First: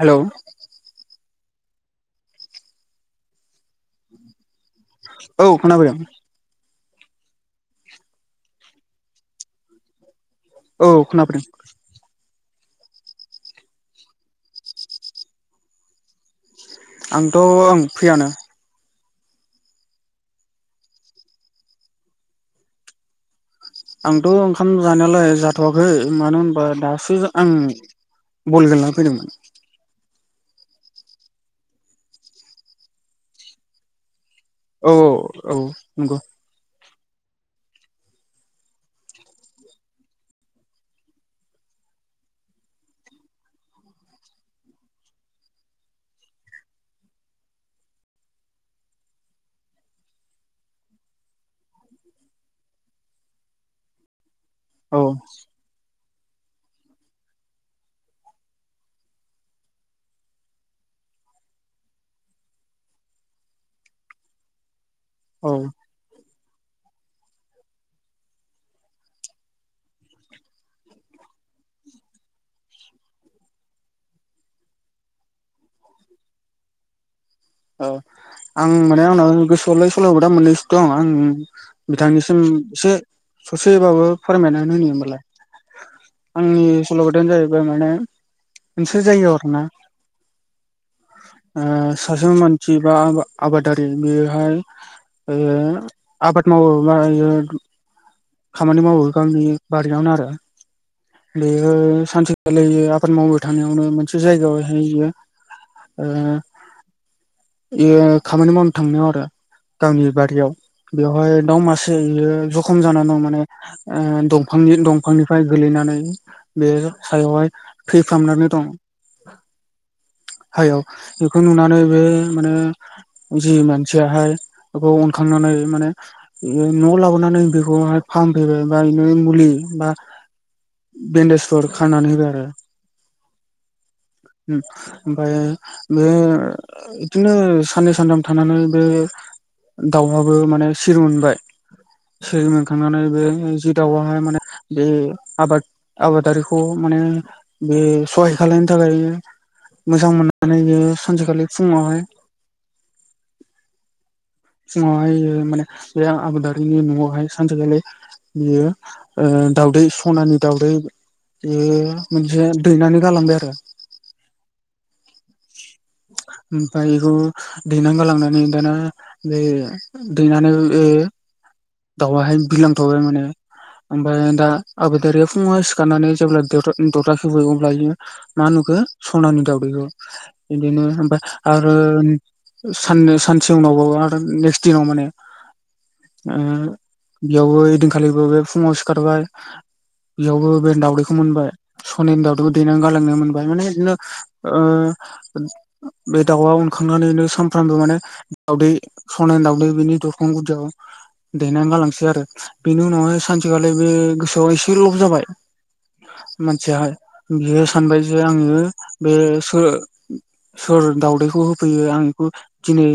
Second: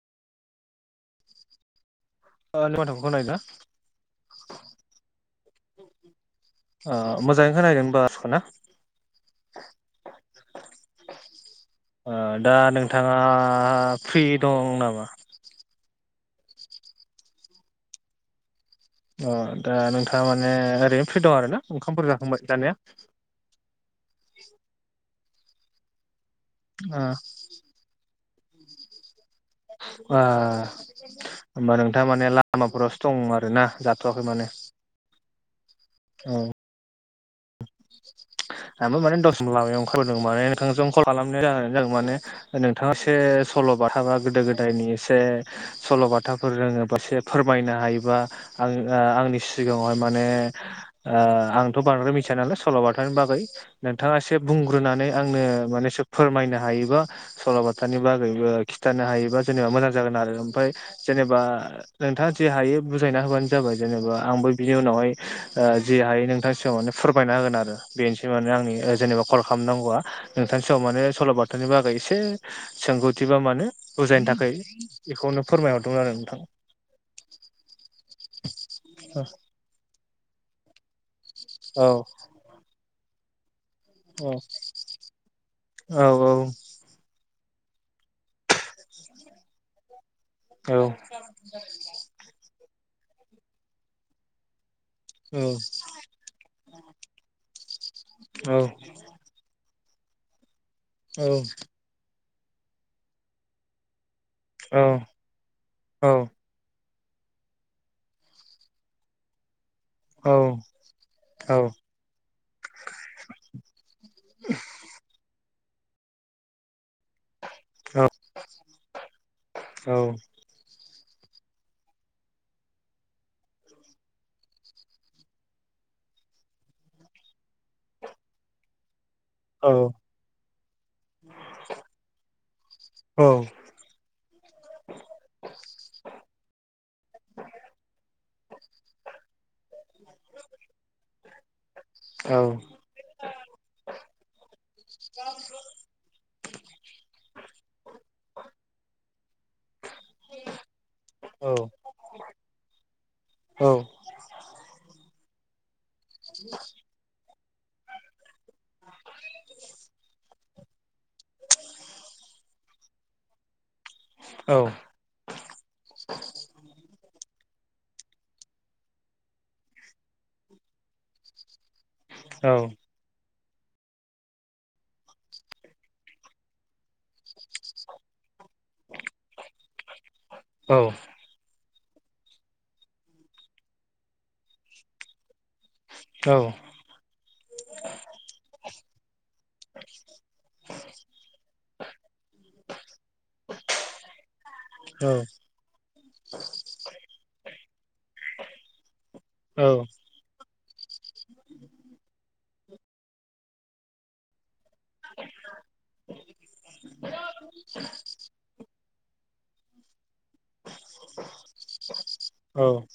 हेल' आंनि माथोखौ खोनायोना? औ खोना फैदों। ओ मोजाङै खोनाहैदो बासखना औ खोनाबोदों ओ दा नोंथाङा फ्रि दं नामा? आंथ' ओं फ्रियानो। अ दा नोंथाङा माने ओरैनो फ्रि दं आरोना ओंखामफोर जाखांबाय जानाया? आंथ' ओंखाम जानायालाय जाथ'वाखै मानो होनबा ओ दासो आं बल गेलना फैदोंमोन। ओ होमबा नोंथाङा माने लामाफोरावसो दं आरोना जाथवाखै माने। औ औ औ नंगौ औ आंबो माने दसम लामायाव ओंखारबोदों माने नोंथांस कल खालामनाय जाहोनानो जादों माने नोंथाङा एसे सल बाथा बा गोदो गोदायनि एसे सल बाथाफोर रोङोबासो फोरमायनो हायोबा आं ओ आंनि सिगाङावहाय माने ओ आंथ बांद्राय मि थियानालाय सल बाथानि बागै नोंथाङा एसे औ बुंग्रोनानै आंनो माने सोब फोरमायनो हायोबा सलबाथानि बागैबो खिथानो हायोबा जेनेबा मोजां जागोन आरो ओमफाय जेनेबा नोंथाङा जे हायो बुजायना होबानो जाबाय जेनेबा आंबो बिनि उनावहाय औ ओ जि हायो नोंथां सिगाङावनो फोरमायना होगोन आरो बेनोसै माने आंनि जेनेबा कल खालामनांगौआ। नोंथांनि सायाव माने सल बाथानि बागै एसे सोंगौथि बा मानोे बुजायनो थाखाय बेखौनो फोरमायहरदोंमोन आरो नोंथां। औ आं माने आंनाव गोसोआवलाय सल'बाथा मोननैसो दं आं औ बिथांनि ओम एसे ससेबाबो औ फोरमायनानै होनि होमबालाय आंनि सल बाथायानो जाहैबाय माने मानसे जायगायाव आरो ना औ ओ सासे मानसि बा आबादारि बेयोहाय ओ औ आबाद मावो बा इयो खामानि मावो गावनि बारियावनो आरो औ बेयो सानसे खालि आबाद मावबाय थानायावनो मोनसे औ जायगायावहाययो औ ओ बेयो खामानि मावनो थांनायाव आरो। गावनि बारियाव औ बेवहाय दाउ मासेयो जखम जानानानै दं। माने ओ दंफांनि दंफांनिफ्राय गोलैनानै बे सायावहाय थैफ्रामनानै दं। हायाव बेखौ नुनानै बे माने जि मानसियाहाय बेखौ अनखांनानै माने न'आव लाबोनानै बेखौहाय फाम फैबाय बा बिनो मुलि बा बेन्डेजफोर खाननानै होबाय आरो। औ ओमफाय बे इदिनो साननै सानथाम थानानै बे दाउआबो माने सिरि मोनबाय सैमोग थांनानै बे जि दाउआहाय माने जि आबाद आबादारिखौ माने बे सहाय खालामनो थाखाय मोजां मोननानै बियो सानसेखालि फुंङावहाय औ फुंङावहाय माने बे आबादारिनि नआवहाय सानसेखालि बियो ओ दाउदै सनानि दावदै बे मोनसे दैनानै गालांबाय आरो। औ ओमफ्राय बेखौ देननानै गालांनानै दाना बे दैनानै बे दाउआहाय बिलांथबाय माने। ओमफाय दा आबादारिया फुङाव सिखारनानै जेब्ला दरजा दरजा खेवबाय अब्ला इयो मा नुखो सनानि दाउदैखौ। बिदिनो ओमफाय आरो सान्नै सानसे उनावबाबा नेक्स देयाव माने ओ बेयावबो इदिनखालिबो बे फुंङाव सिखारबाय बेयावबो बे दावदैखौ मोनबाय सनानि दाउदैखौ दैनानै गालांनो मोनबाय माने इदिनो ओ बे दाउआ उनखांनानैनो सानफ्रामबो माने दाउदै सनानि दाउदै बेनि द बां गुदियाव दैनानै गालांसै आरो बेनि उनावहाय सानसेखालि बे गोसोआव एसे लब जाबाय मानसियाहाय बियो सानबाय जे आङो बे सो सोर दाउदैखौ होफैयो आं बेखौ दिनै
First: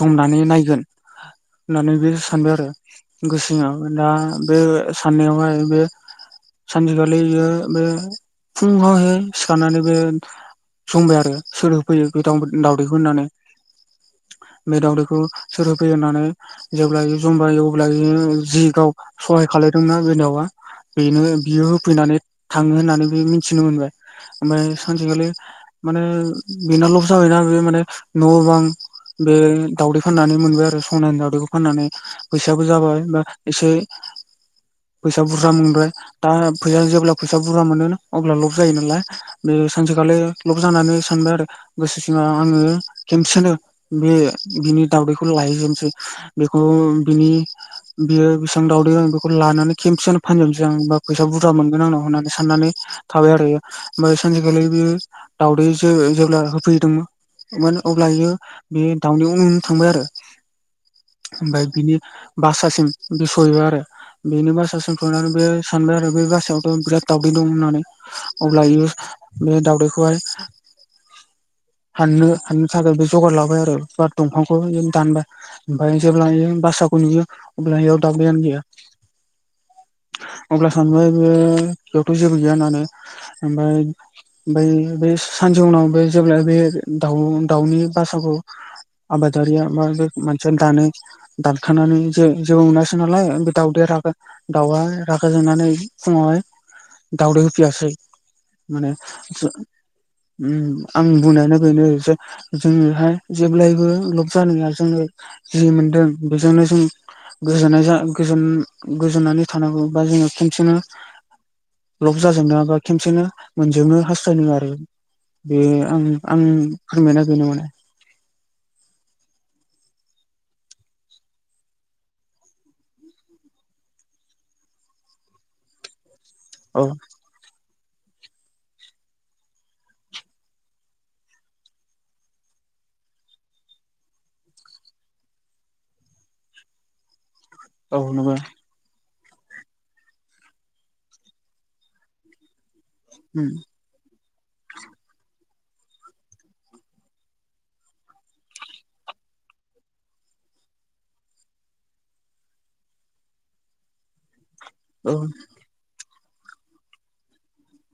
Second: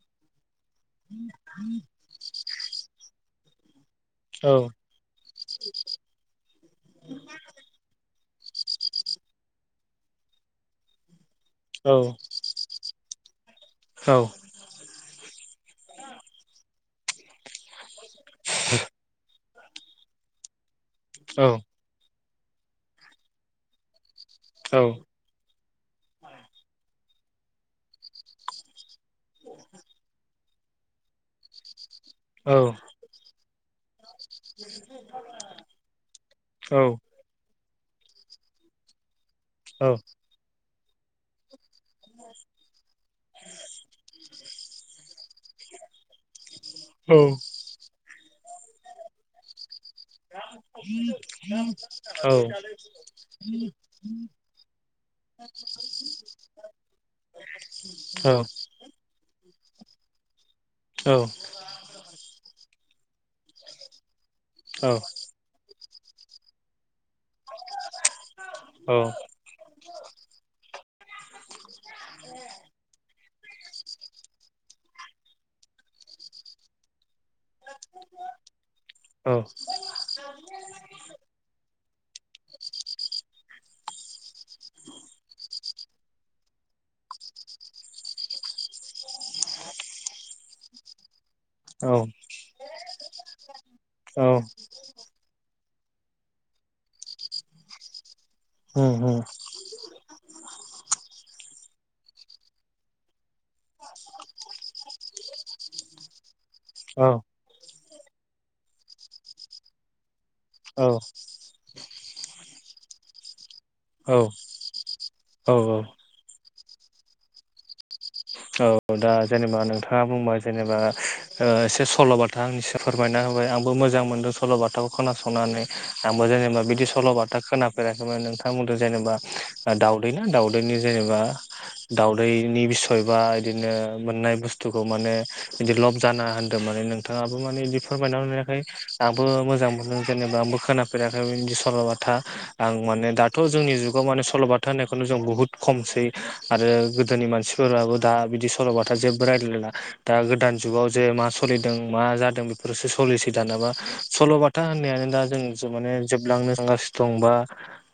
संनानै नायगोन होननानै बे सानबाय आरो गोसोसिंआव दा बे साननायाव हाय बे सानसेखालि इयो बे फुंआवहाय सिखारनानै बे संबाय आरो सोर होफैयो गोथां दावदैखौ होननानै औ बे दावदैखौ सोर होफैयो होननानै जेब्ला बियो जमबाय अब्ला बियो जि गाव सहाय खालायदोंना बे दावा बेनो बियो फैनानै थाङो होननानै बे मिथिनो मोनबाय ओमफ्राय सानसेखालि माने बिनालस जाबायना बे माने न बां बे दावदै फाननानै मोनबाय आरो सनानि दाउदैखौ फाननानै फैसाबो जाबाय बा एसे फैसा बुरजा मोनबाय दा फैसा जेब्ला फैसा बुरजा मोनो अब्ला लब जायो नालाय बे सानसेखालि लब जानानै सानबाय आरो गोसो सिङाव आङो खेनसेनो बे बिनि दावदैखौ लायहोनोसै बेखौ बिनि बियो बेसां दाउदै आं बेखौ लानानै खेमसेयनो फानजोबनोसै आं बा फैसा बुरजा मोनगोन आंनाव होननानै साननानै थाबाय आरो इयो ओमफ्राय सानसेखालि बेयो दाउदै जो जेब्ला होफैदोंमोन अब्ला इयो बे दाउनि उन उन थांबाय आरो औ ओमफ्राय बिनि बासासिम बि सहैबाय आरो बेनि बासासिम सहैनानै बे सानबाय आरो बे बासायावथ बिराद दावदै दं होननानै अब्ला बियो बे दावउदैखौहाय हाननो हाननो थाखाय बे जगार ला बाय आरो बा दंफांखौहाय आरो दानबाय ओमफ्राय जेब्ला बासाखौ नुयो। अब्ला इयान दावदैयानो गैया अब्ला सानबाय बे बेयावथ जेबो गैया होननानै ओमफ्राय ओमफ्राय बे सानसे उनाव बे जेब्ला बे दाउ दाउनि बासाखौ आबादारिया बा बे मोनसिया दानो दानखानानै जे जेबो मोनासै नालाय ओमफाय दाउदैया राबाय दाउआ रागा जोंनानै फुङावहाय दावदै होफैयासै माने सो ओम आं बुंनायानो बेनो जे जोंनिहाय जेब्लायबो लब जानाया जोङो जि मोनदों बेजोंनो जों गोजोननाय जा गोजोन गोजोननानै थानांगौ बा जोङो खनसेनो लब जाजोंना बा खेबसेनो मोनजोबनो हास्थायदों आरो बे आं आं फोरमायना बेनो मोन औ दा जेनेबा नोंथाङा बुंबाय जेनेबा ओ एसे सलबाथ था आं एसे फोरमायना होबाय आंबो मोजां मोन्दों सल' बाथाखौ खोनासंनानै आंबो जेनेबा औ बिदि सल'बाथा खोनाफेराखैमोन नोंथाङा बुंदों जेनेबा दावदैना दाउदैनि जेनेबा दावउदै नि बिस सयबा बिदिनो मोननाय बुस्थुखौ माने बिदि लब जानाङा होन्दों माने नोंथाङाबो माने औ फोरमायना नंगौ होनायखाय आंबो मोजां मोनदों जेनेबा आंबो खोनाफेराखै बिदि सल'बाथा आं माने दाथ' उम जोंनि जुगाव माने सल'बाथा होनायखौनो जों बुहुत खमसै आरो गोदोनि मानसि फोराबो दा बिदि सल'बाथा जेबो रायलायला दा गोदान जुगाव जे मा सोलिदों मा जादों बेफोरसो सलिसै दानाबा सल'बाथ था होननायानो औ दा जों माने जोबलांनो थांगासिनो दं बा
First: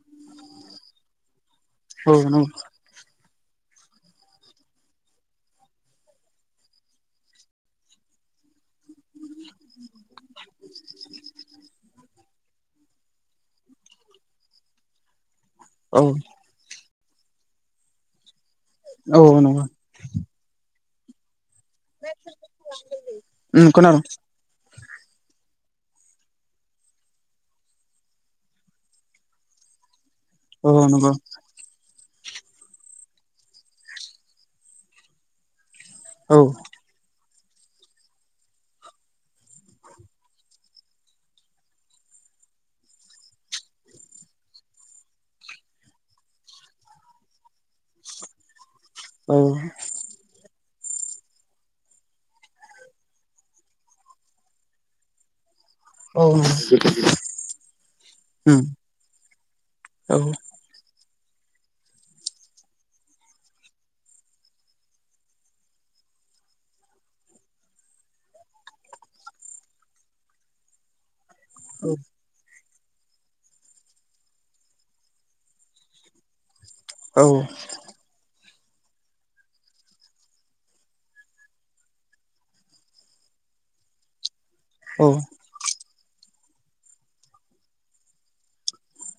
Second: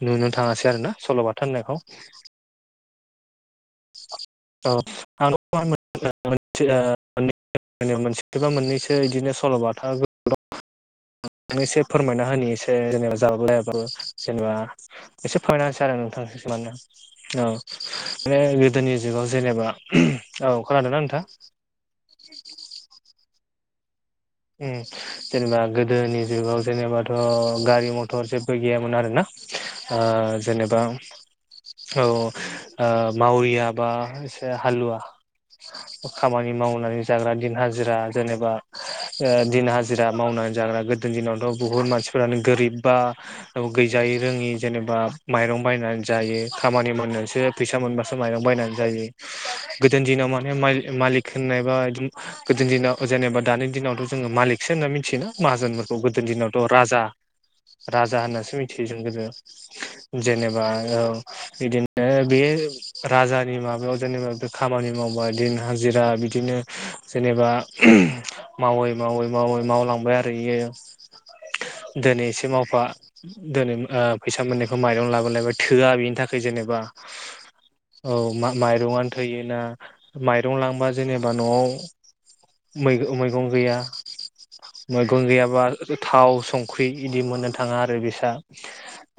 नुनो थाङासै आरो ना सल'बाथा होननायखौ औ [unintelligible] औ [unintelligible] माव मोनसेस बा मोननैसो बिदिनो सल'बाथा [unintelligible] आ एसे फोरमायना होनि एसे जेनेबा जाबाबो जायाबाबो जेनेबा एसे फोरमान सै आरो औ नोंथां माने औ माने गोदोनि औ जुगाव नंगौ जेनेबा औ खोनादोंना नोंथाङा उम खोनादों उम जेनेबा गोदोनि जुगाव जेनेबाथ' गारि मथर जेबो गैयामोन आरो ना ओ औ जेनेबा नंगौ औ ओ मावरिया बा एसे हालुवा औ खामानि मावनानै जाग्रा दिन हाजिरा जेनेबा ओ दिन हाजिरा मावनानै जाग्रा गोदो दिनावथ' बुहुत मानसिफोरानो गोरिब बा औ गैजायै रोङि जेनेबा माइरं बायनानै जायो खामानि मावनोसो फैसा मोनबा माइरं बायनानै जायो औ गोद गोदो दिनाव माने मालिक होननायबा गोदो दिनाव जेनेबा दानि दिनावथ' जोङो मालिकसो होनना मिथियोना माहाजोनफोरखौ औ गोदोनि नंगौ दिनावथ' राजा राजा होननासो उम मिथियो जों गोदो औ जेनेबा औ बिदिनो बे राजानि माबायाव जेनेबा बे खामानि मावबाया दिन हाजिरा बिदिनो जेनेबा मावै मावै मावै मावलांबाय आरो बियो दिनै एसे मावफा दिनै ओ फैसा मोननायखौ माइरं लाबो लायबाय थोआ बेनि थाखाय जेनेबा औ औ माइरंनो थैयोना माइरं लांबा जेनेबा न'आव मै मैगं गैया औ मैगं गैयाबा थाव संख्रि इदि मोननो थाङा आरो बिसा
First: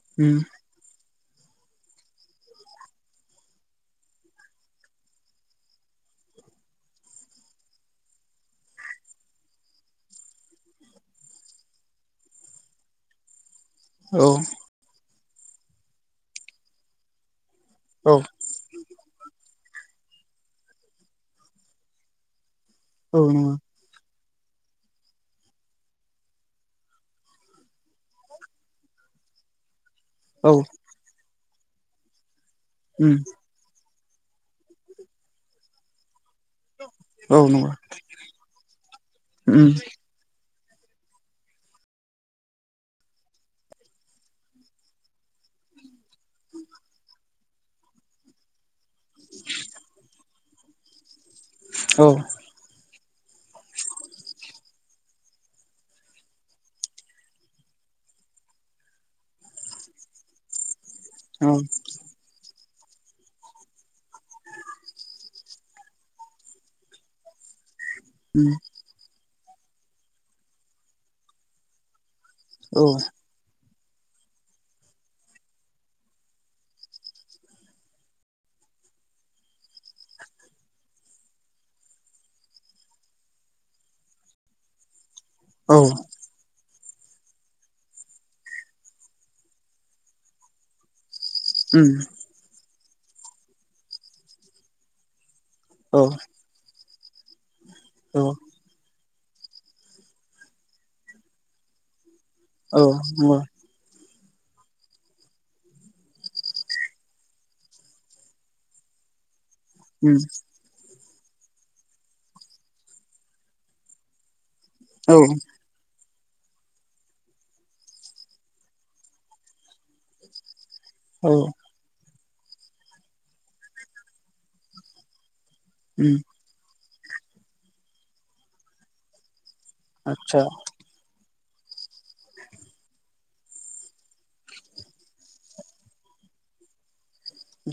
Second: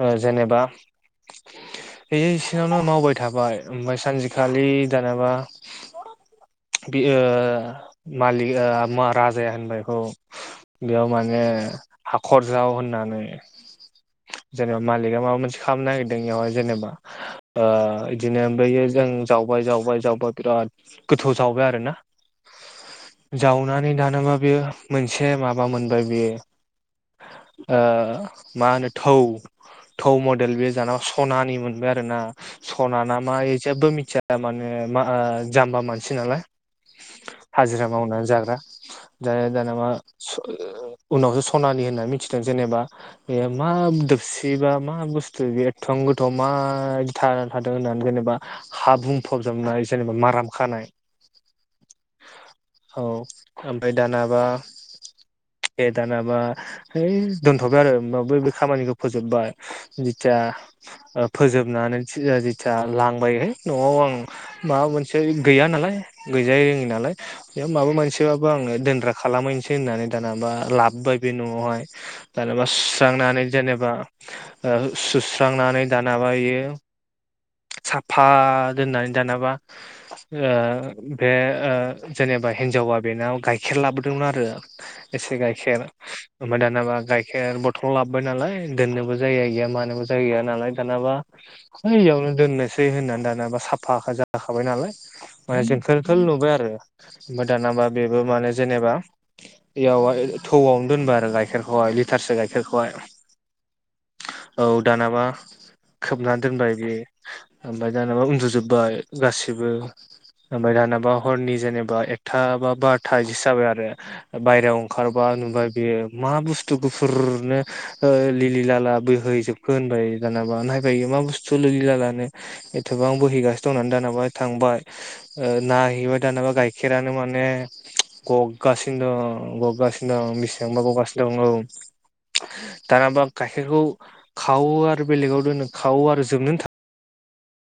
ओ उम जेनेबा बे इसोरनावनो मावबाय थाबाय ओमफ्राय सानसेखालि दानाबा बे ओ मालि ओ महा राजा जाया होनबाय बेखौ बेयाव माने हाखर जाव होननानै औ जेनेबा मालिका माबा मोनसे खालामनो नागिरदों बेयावहाय जेनेबा ओ औ बिदिनो बै जों जावबाय जावबाय जावबाय बिराद गोथौ जावबाय आरोना औ नंगौ जा [unintelligible] दानाबा बेयो मोनसे माबा मोनबाय बेयो ओ मा होनो थौ थौ औ मडेल बे जानावा सनानि मोनबाय आरोना सना उम ना मा इ जेबो मिथिया [unintelligible] माने मा जाम्बा मानसि नालाय औ नंगौ उम हाजिरा मावनानै जाग्रा दा दानाबा सु ओ उनावसो सनानि होनना मिथिदों जेनेबा बे मा दोबसि बा मा बुस्थु बे एथं गोथाव मा [unintelligible] थादों होननानै जेनेबा हा बुंफबजोबनाय जेनेबा माराम खानाय औ औ औ ओय दानाबा दानाबा है दोनथ'बाय आरो बै बे खामानिखौ फोजोबबाय जिथिया उम फोजोबनानै दा लांबायहाय न'आव आं माबा मोनसे गैया नालाय गैजा रोङि नालाय बेयाव माबा मोनसेबाबो आङो दोनग्रा खालामहैनोसै होननानै दानाबा लाबबाय बे न'आवहाय दानाबा औ सुस्रांनानै जेनेबा ओ [unintelligible] सुस्रांनानै दानाबा इयो साफा दोननानै दानाबा ओ बे ओ जेनेबा हिन्जावा बेनाव गाइखेर लाबोदोंमोन आरो एसे गाइखेर औ ओमफाय दा जेनाबा गाइखेर बथ'ल लाबबाय नालाय दोननोबो जाया गैया मानोबो जाय गैया नालाय दानाबा उम है इयावनो दोननोसै होननानै दानाबा साफा जाखाबाय नालाय मान औ जेंखोल खोल नुबाय आरो ओमफाय दानाबा औ बेबो माने ज जेनेबा इयाव [unintelligible] थौआवनो दोनबा आरो गाइखेरखौहाय लिथारसो गाइखेरखौहाय औ औ दानाबा खोबना दोनबाय बे ओमफाय दाबा उन्दुजोबबाय गासिबो नंगौ उम। ओमफाय दानाबा हरनि जेनेबा एकथा बा बारथा [unintelligible] जाबाय आरो बायरायाव औ खारबा नुबाय बेयो मा बुस्थु गुफुरनो ओ लिलि लाला बोहैजोबखो होनबाय दानाबा नाय [unintelligible] यो मा औ बुस्थु लिलि लिला [unintelligible] एथ'बां बोहैगासिनो दंनानै दानाबा थांबाय ओ उम नायहैबाय दानाबा गाइखेरानो माने गगगासिनो दं गग गासिनो आदसा दं बेसेबांबा गावगासिनो दं औ। दानाबा गाइखेरखौ खावो आरो बेलेगाव दोनो खावो आरो जोबनो [unintelligible]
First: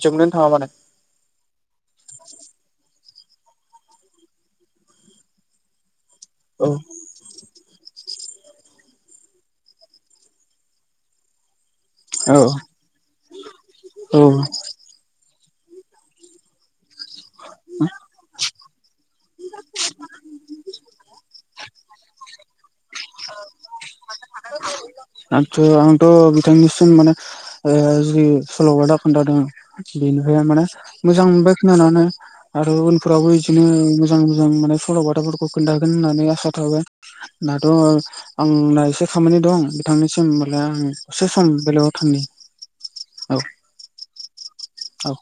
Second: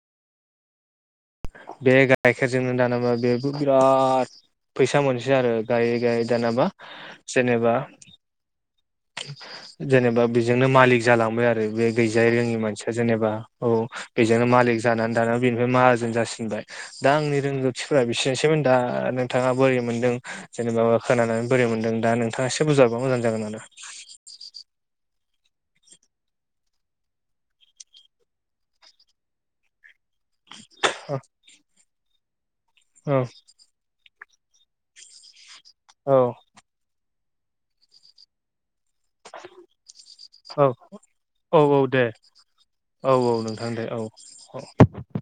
जोबनोनो थाङा माने बे गाइखेरजोंनो दानामा बेबो बिराद फैसा मोनसै आरो। गाय गायै दानाबा औ जेनेबा जेनेबा बेजोंनो मालिक जालांबाय आरो बे गैजा औ रोङि मानसिया जेनेबा औ बेजोंनो मालिक जानानै दान बेनिफाय माहाजोन जासिनबाय दा आंनि रोंगौथिफोरा बिसोनोसैमोन दा नोंथाङा बोरै मोनदों जेनेबा खोनाना [unintelligible] बोरै मोनदों दा नोंथाङा एसे [unintelligible] मोजां जागोन आरो आंथ' आंत' बिथांनिसिम माने ओ जि सल'बादा खोन्थादों बेनिफाय माने औ मोजां मोनबाय खोनानो आरो उनफोरावबो इजिनो जों जों माने सल'बाथाफोरखौ खोन्थागोन औ होननानै आसा थाबाय दाथ' आंना एसे खामानि दं बिथांनिसिम होमबालाय औ आं दसे सम औ औ बेलेगाव दे थांनि औ औ नोंथां दे औ औ। औ